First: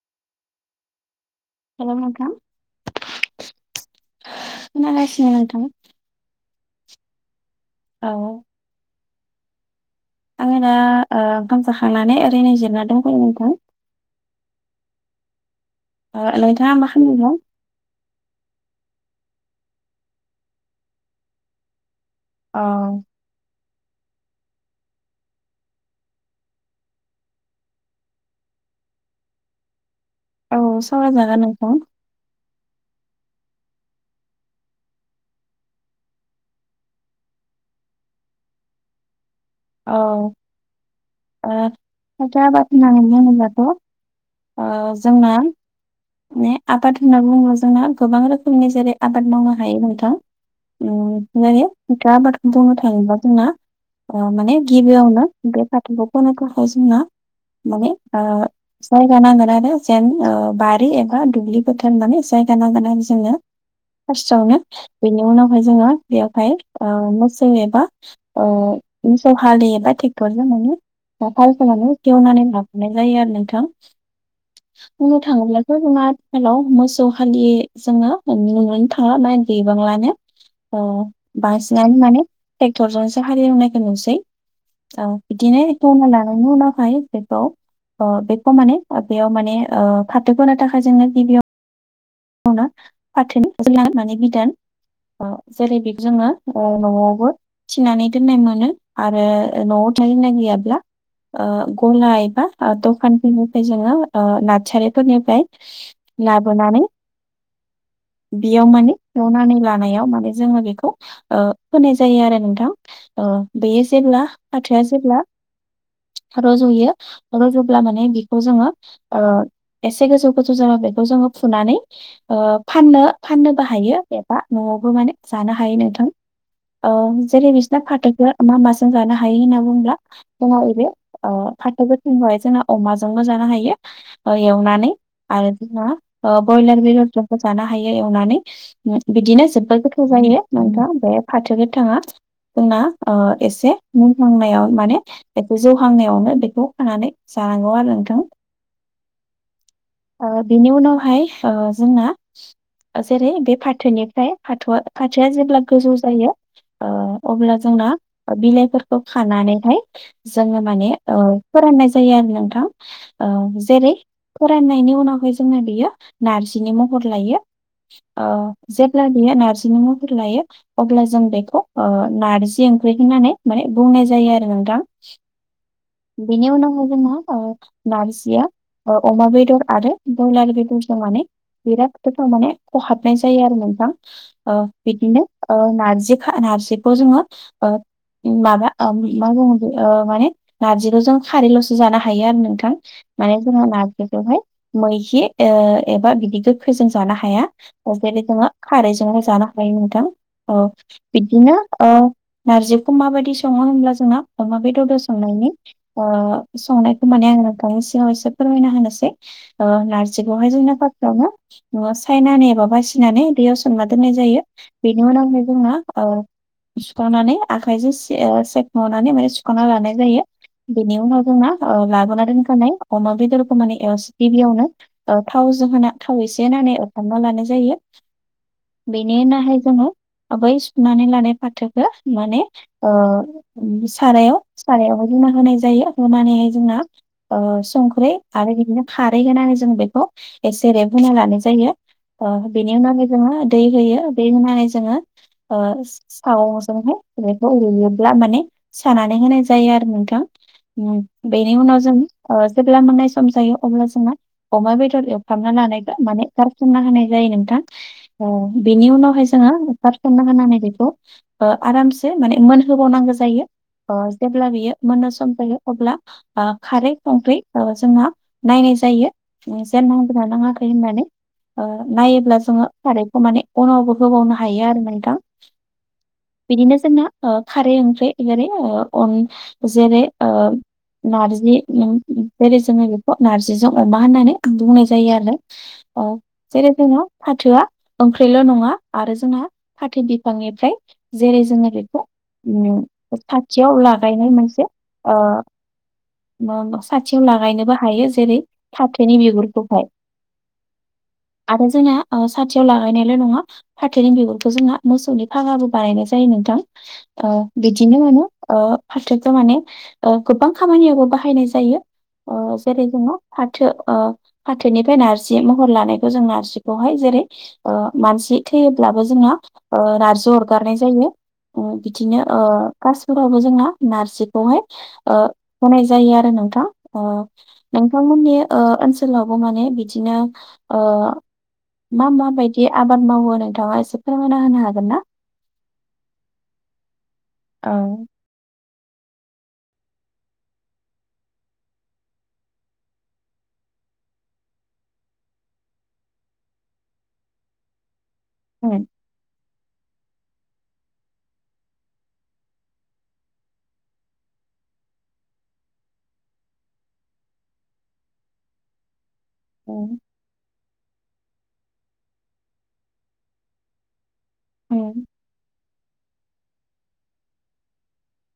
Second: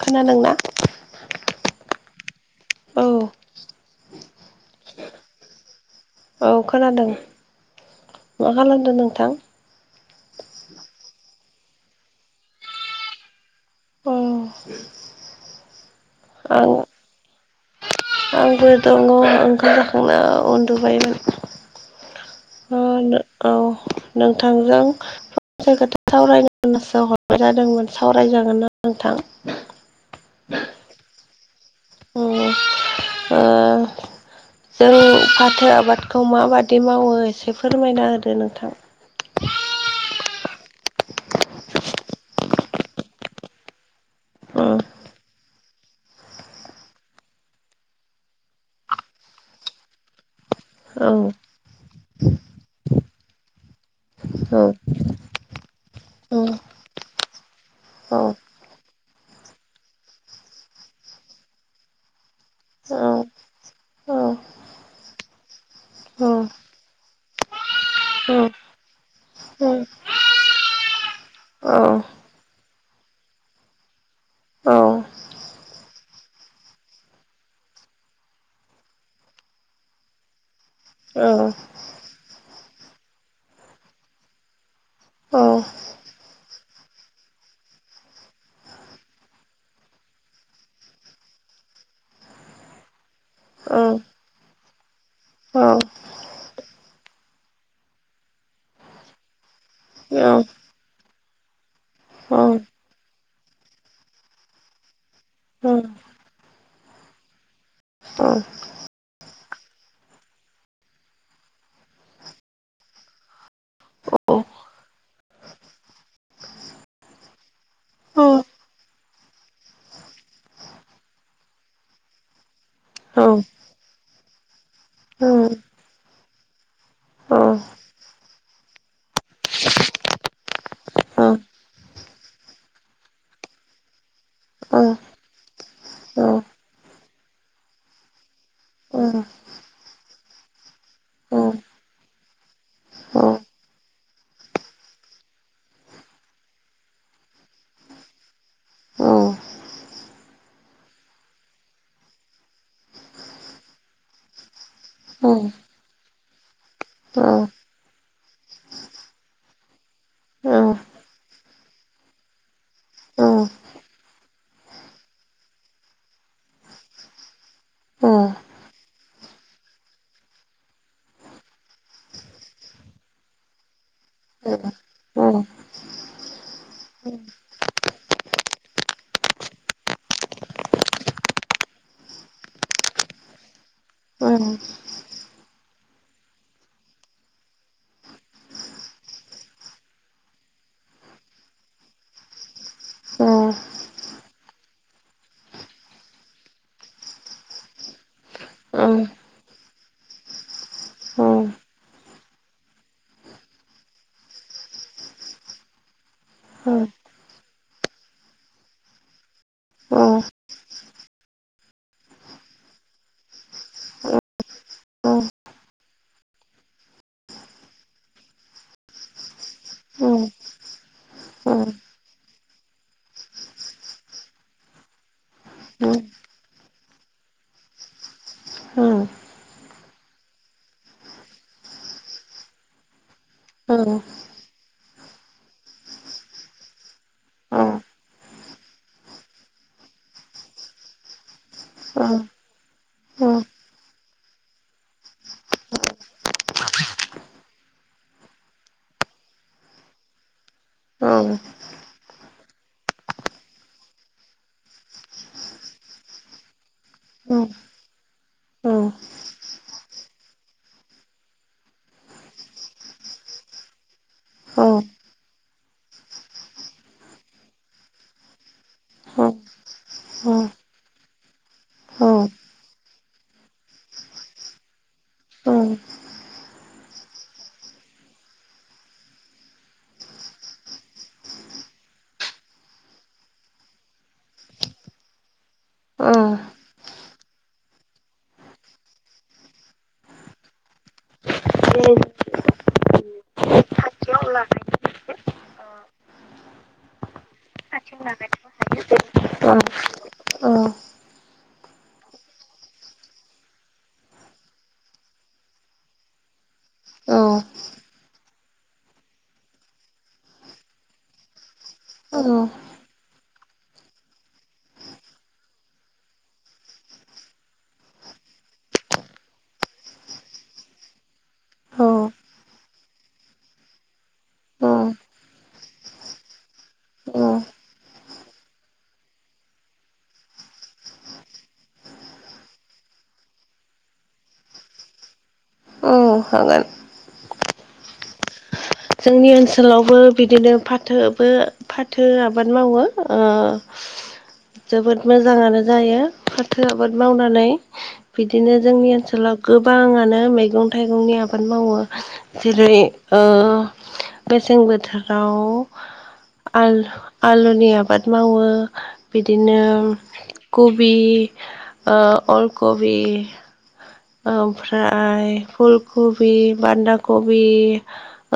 खोनादोंना हेल' नोंथां औ खोनागासिनो नोंथां औ खोनादों औ मा खालामदों नोंथां आंङो दा ओ ओंखाम जाखांनानै ओरैनो जिरायना दंफैयो नोंथां औ नोंथांङा आं मा खालामबाय दं आंबो दङ ओंखाम जाखांना औ उन्दुबायमोन औ नोंथांजों खोथा सावरायसो हरनाय जादोंमोन सावरायजागोन ना नोंथां औ सावरायजागोन नोंथां [unintelligible] जों फाथो आबादखौ माबादि मावो एसे फोरमायना होदो नोंथां औ ओ फाथो आबाद होननानै बुङोब्लाथ' औ ओ जोंना माने आबाद होनना बुङोब्ला जोंना गोबां रोखोमनि जेरै आबाद मावनो हायो नोंथां औ बियो फाथो आबादखौ बुंनो थाङोबा जोंना औ माने गिबियावनो बे फाथोखौ फोनों उम थाखाय जोंना माने औ जायगा नांगोन आरो जेन बारि एबा दुब्लि बोथोर होननानै जायगा नांगोन औ आरो जोंनो औ फार्स्टआवनो बेनि उनावहाय जोङो औ बेयावहाय मोसौ एबा ओ मोसौ हालि एबा औ ट्रेक्टरजों एवनानै लाग्रोनाय जायो आरो नोंथां [inaudible] बुंनो थाङोब्लाथ' जोंङो आथिखालाव मोसौ हालि जोंङो नुनो थांला गोबांआनो बांसिनानो माने ट्रेक्टर जोंसो हाल एवनायखौ नुसै बिदिनो एवना लानायनि उनावहाय बेखौ खमानै बेयाव माने फाथो फोनो थाखाय जोङो गिबियाव फाथो औ माने बिदान औ जेरै बेक जोङो न'आवबो थिनानै दोननाय मोनो आरो न'आव [unintelligible] गला एबा दखानफोरनिफ्राय जोङो नारसारिफोरनिफ्राय लाबोनानै [inaudible] बेयाव माने एवनानै लानायाव माने जोङो बेखौ फोनाय जायो आरो नोंथां ओ बेयो जेब्ला फाथोआ जेब्ला रज'यो रज'ब्ला माने बेखौ जोङो एसे गोजौ गोजौ जाबा बेखौ जोङो फुनानै फाननो फाननोबो हायो एबा न'आवबो माने जानो हायो नोंथां जेरै बिसना फाथोखौ मा माजों जानो हायो होनना बुंङोब्ला जोंहा बे फाथो गोथांबाय जोंना अमाजोंबो जानो हायो एवनानै आरो जोंना ब्रयलार बेदरफोरखौ जानो हायो एवनानै बिदिनो जोबोद गोथाव जायो ना फाथो गोथाङा जोंना एसे मुंनहांनायाव माने एसे जौहांनायावनो बेखौ खानानै जानांगौ आरो नोंथां औ ओ बिनि उनावहाय जोंना जेरै बे फाथोनिफ्राय फाथोआ फाथोआ जेब्ला गोजौ जायो अब्ला जोंना बिलाइफोरखौ खानानैहाय जोङो माने फोराननाय जायो आरो नोंथां जेरै फोराननायनि उनावहाय जोंना बियो नारजिनि महर लायो अ जेब्ला बेयो नारजिनि महर लायो अब्ला जों बेखौ अ नारजि ओंख्रै होननानै माने बुंनाय जायो आरो नोंथां बेनि उनावहाय जोंहा ओ नारजिया अ अमा बेदर आरो बयलार बेदर नङाने बिराद गोथाव माने खहाबनाय जायो आरो नोंथां ओ बिदिनो ओ नारजि खाना हारसेबखौ जोङो ओ माबा अ मा बुङ बे ओ माने नारजिखौ जों खारैल'सो जानो हायो आरो नोंथां माने जोङो नारजिखौहाय मैखि ओ एबा बिदि गोखैजों जानो हाया ओ जेरै जोङो खारैजोंल' जानो हायो नोंथां औ बिदिनो औ ओ नारजिखौ माबायदि सङो होनब्ला जोंना अमा बेदरदो संनाय नि ओ संनायखौ माने आं नोंथांनि सिगाव एसे फोरमायना होनोसै ओ नार्जिखौहाय जोंना फास्टावनो न'वाव सायनानै एबा बासिनानै दैयाव सोमना दोननाय जायो बेनि उनावहाय जोंङा औ सुखांनानै आखायजों सेव सेख'नानै माने सुखांना लानाय जायो बेनि उनाव जोंना ओ लाबोना दोनखानाय अमा बेदरखौ माने एवस गिबियावनो ओ थाव जोंहाना थाव एसे होननानै एवफामना लानाय जायो बेनिनाहाय जोङो ओ बै सुनानै लानाय फाथोखो माने ओ ओम सारायाव कारायावबो लुना होनाय जायो होनानै जोंना ओ संख्रै आरो बिदिनो खारै होनानै जों जों बेखौ एसे रेब होना लानाय जायो अ बिनि होननानै जोङो दै होयो बे होनानै जोङो ओ सावजोंहाय बेखौ रुयोब्ला माने सानानै होनाय जायो आरो नोंथां नु बेनि उनाव जों ओ जेब्ला मोननाय सम जायो अब्ला जोंना अमा बे फोर एवफामना लानाय बा माने गारसोमना होनाय जायो नोंथां ओ बेनि उनावहाय जोङा खोबना होनानै बेखौ ओ आरामसे माने मोनहोबावनांगो जायो। अ जेब्ला बियो मोननो सम जागो अब्ला आ खारै संख्रि ओ जोंहा नायनाय जायो नोंसो जेन नांदोना नाङाखै होननानै ओ नायोब्ला जोङो खारैखौ माने उनावबो होबावनो हायो आरो नोंथां बिदिनो जोंना ओ खारै ओंख्रै जेरै ओ अन जेरै ओ नार्जि नुन बेरै जोङो बेखौ नार्जिजों अमा होननानै बुंनाय जायो आरो औ जेरै जोंङो फाथोआ ओंख्रैल' नङा आरो जोंहा फाथो बिफांनिफ्राय जेरै जोङो बेखौ साथियाव लागायनाय मोनसे ओ म-म साथियाव लागायनोबो हायो जेरै फाथोनि बिगुरखौहाय [inaudible] आरो जोंङा ओ साथियाव लागायनायल' नङा फाथोनि बिगुरखौ जोंङा मोसौनि फागाबो बानायनाय जायोनो नोंथां ओ बिदिनो माने ओ फाथोखो माने ओ गोबां खामानियावबो बाहाय नाय जायो ओ जेरै जोङो फाथो [inaudible] फाथोनिथाय नारजि महर लानायखौ जों नारजिखौहाय जेरै ओ मानसि थैयोब्लाबो जोंङा ओ नारजि अरगारनाय जायो। ओ बिदिनो ओ कासफोरावबो जोंङा नारजिखौहाय औ ओ होनाय जायो आरो नोंथां अ नोंथांमोननि ओ ओनसोलावबो माने बिदिनो ओ मा मा बायदि आबाद मावो नोंथाङा एसे फोरमायना होनो हागोन ना ओ हागोन औ जोंनि ओनसोलावबो बिदिनो फाथोबो फाथो आबाद मावो ओ जोबोद मोजाङानो जायो फाथो आबाद मावनानै बिदिनो जोंनि ओनसोलाव गोबाङानो मैगं थाइगंनि आबाद मावो जेरै ओ मेसें बोथोराव आल-आलुनि आबाद मावो बिदिनो औ खुबि ओ अलकबि औ ओमफ्राय फुलकबि बान्दाकबि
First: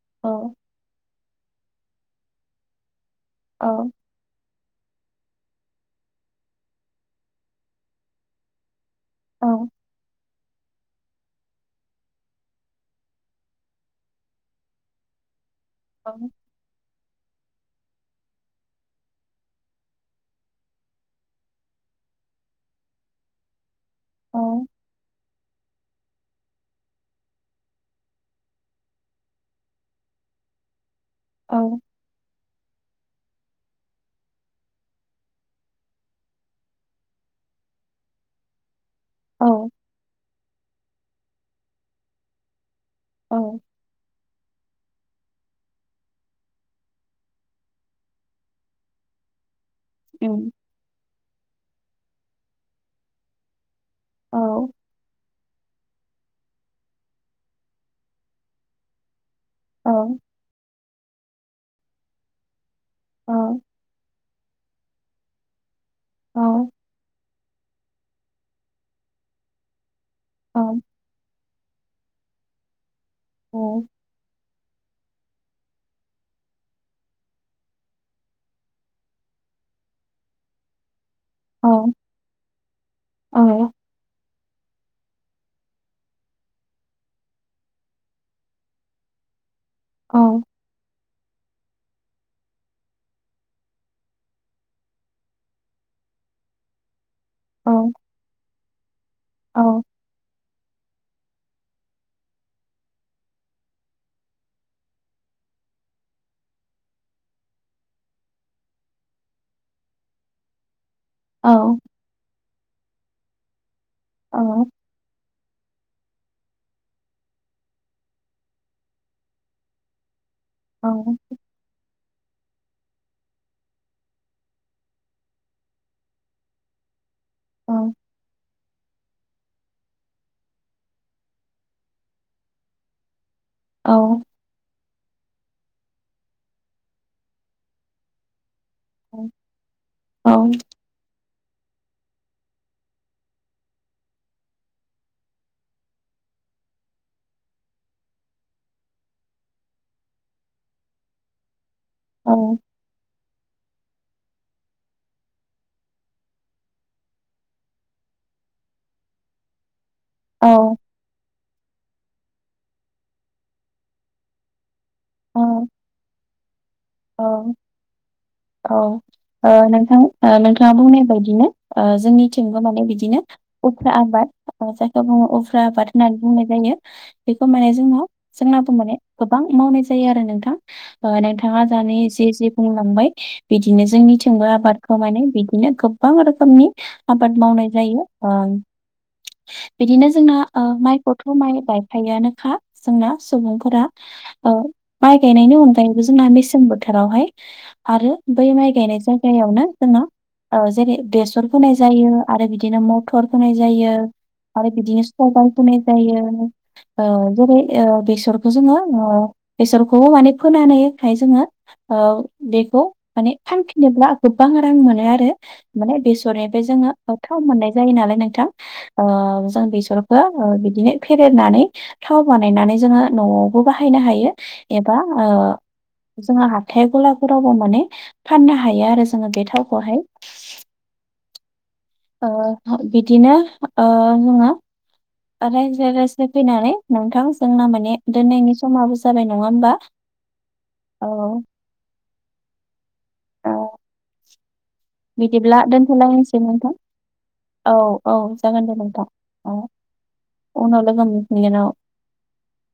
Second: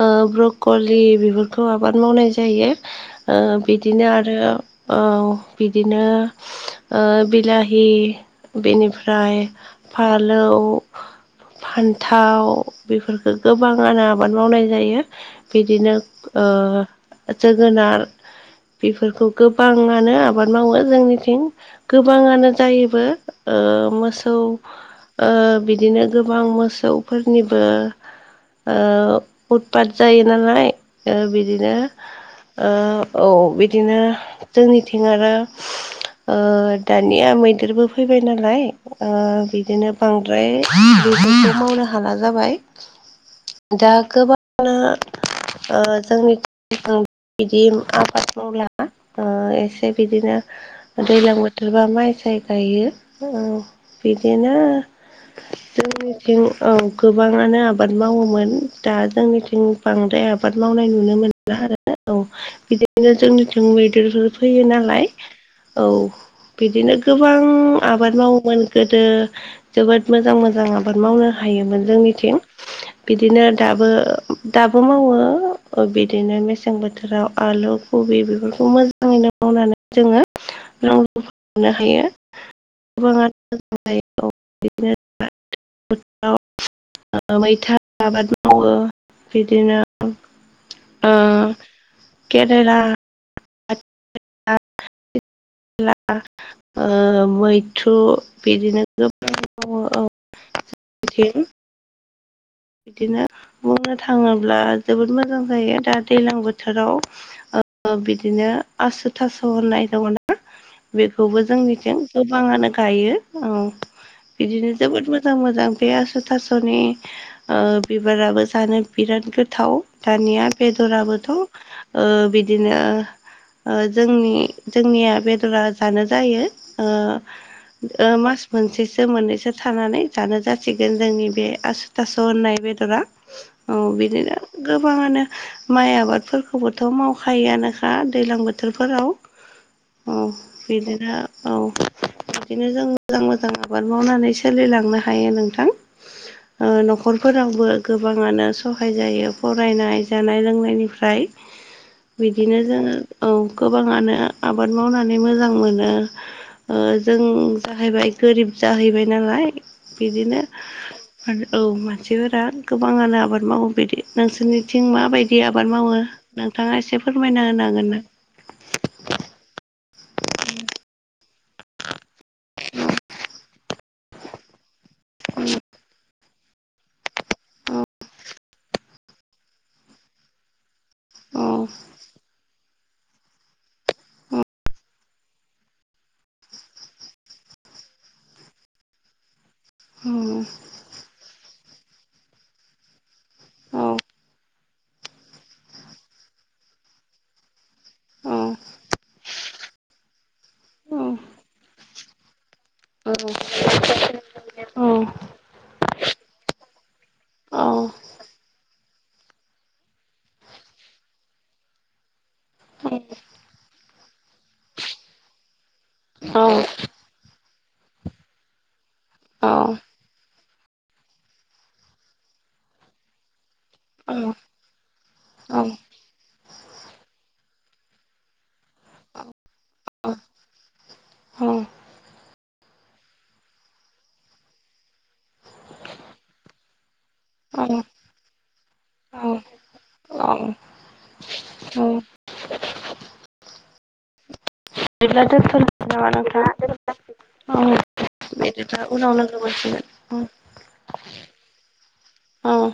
ओ ब्रक'लि बेफोरखौ आबाद मावनाय जायो बिदिनो आरो औ बिदिनो ओ बिलाहि बेनिफ्राय बेनिफ्राय फालौ फान्थाव बेफोरफोरखौ गोबां आानो आबाद मावनाय जायो बिदिनो ओ जोगोनार बेफोरखौ गोबाङानो आबाद मावो जोंनिथिं गोबाङानो जायोबो ओ मोसौ ओ बिदिनो गोबां मोसौफोरनिबो ओ उदपात जायो नालाय बिदिनो ओ औ बिदिनो जोंनिथिं आरो ओ दानिया मैदेरबो फैबायनालाय ओ बिदिनो बांद्राय बेफोरखौ मावनो हाला जाबाय दा गोबाङानो ओ जोंनि [unintelligible] आबाद मावला ओ एसे बिदिनो दैलां बोथोरबा माइ साय गायो ओ बिदिनो जोंनिथिं औ गोबाङानो आबाद मावोमोन दा जोंनिथिं जोंनिथिं बांद्राय आबाद मावनाय नुनो मोनला आरो औ बिदिनो जोंनिथिं मैदेरफोर फैयो नालाय औ बिदिनो गो बां आबाद मावोमोन गोदो जोबोद मोजां मोजां आबाद मावनो हायोमोन जोंनि थिं बिदिनो दाबो दाब बो मावो बिदिनो मेसें बोथोराव आलु कबि बेफोरखौ मोजाङै मावनानै जोङो रां नो हायो गोबाङानो मोजां जायो औ बिदिनो गोजां बोथोराव मैथा आबाद मावो बिदिनो ओ केरेला आ [unintelligible] मैथ्रु बिदिनो गोबां [unintelligible] बिदिनो बुंनो थाङोब्ला जोबोद मोजां जायो दा दैलां बोथोराव ओ ओ बिदिनो आसु थास' होननाय दङना बेखौबो जोंनिथिं गोबाङानो गायो बिदिनो जोबोद मोजां मोजां बे आस' थास'नि बिबाराबो जानो बिराद गोथाव दानिया बेदराबोथ' ओ बिदिनो ओ जोंनि जोंनिया बेदरा जानो जायो ओ ओ मास मोनसेसो मोननैसो थानानै जानो जासिगोन जोंनि बे आसु थास' स' होननाय बेदरा औ बिदिनो गो गोबाङानो माइ आबादफोरखौबोथ' मावखायोआनोखा दैज्लां बोथोराव बोथोरफोराव ओ बिदिनो औ बिदिनो जों मोजां मोजां आबाद मावनानै सोलिलांनो हायो नोंथां ओ नखराव नखरफोरावबो गोबाङानो सहाय जायो फरायनाय जानाय लोंनायनिफ्राय बिदिनो जोङो औ गोबाङानो आबाद मावनानै मोजां मोनो ओ जों जाहैबाय गोरिब जाहैबाय नालाय बिदिनो औ माने मानसिफोरा गोबाङानो आबाद मावो बिदि नोंसोरनिथिं माबायदि आबाद मावो ना नोंथाङा एसे औ फोरमायना होनो हागोन औ औ नों थाङा नोंथाङा बुंनाय बायदिनो ओ जोंनि थिंबो माने बिदिनो उफ्रा आबाद जायखौ बुङो उफ्रा आबाद होननानै बुंनाय जायो बेखौ माने जोंनो माने गोबां मावनाय जायो आरो नोंथां औ नोंथाङा दानि जे जे बुंलांबाय बिदिनो जोंनिथिंबो आबादखौ माने बिदिनो गोबां रोखोमनि आबाद मावनाय जायो ओ बिदिनो औ जोंनि माइखौथ माइ गायफायोआनोखा जोंना सुबुंफोरा औ ओ माइ गायनायनि अनगायैबो जोंना बेसे जां बोथोरावहाय आरो बै माइ गायनाय जायगायावनो जोंना ओ जेरै बेसर फोनाय जायो आरो बिदिनो मटर फोनाय जायो। आरो औ औ बिदिनो साल फुनाय जायो ओ जेरै औ ओ बेसरखौ जोङो बेसरखौ माने फोनानैखाय जोङो ओ बेखौ बिदिब्ला माने फानफिनोब्ला गोबां रां मोनो आरो माने बेसरनि बेजोंनो औथौ मोननाय जायो नालाय नोंथां जों बेसखौ बिदिनो फेरनानै थाव बानायनानै जोङो नआवबो बाहायनो हायो एबा जोङो हाथाय गलाफोरुरावबो माने फाननो हायो आरो जोङो बे थावखौहाय औ ओ बिदिनो ओ जोङो रायज्लाय रायज्लाय फैनानै नोंथां जोंना माने दोननायनि समाबो जाबाय नङा होमबा औ औ औ औ बिदिब्ला दोनथलायसै नोंथां औ औ जागोन दे बिदिब्ला नोंथां उनाव लोगो औ मोनसिगोन उनाव लोगो मोनफिनगोन औ औ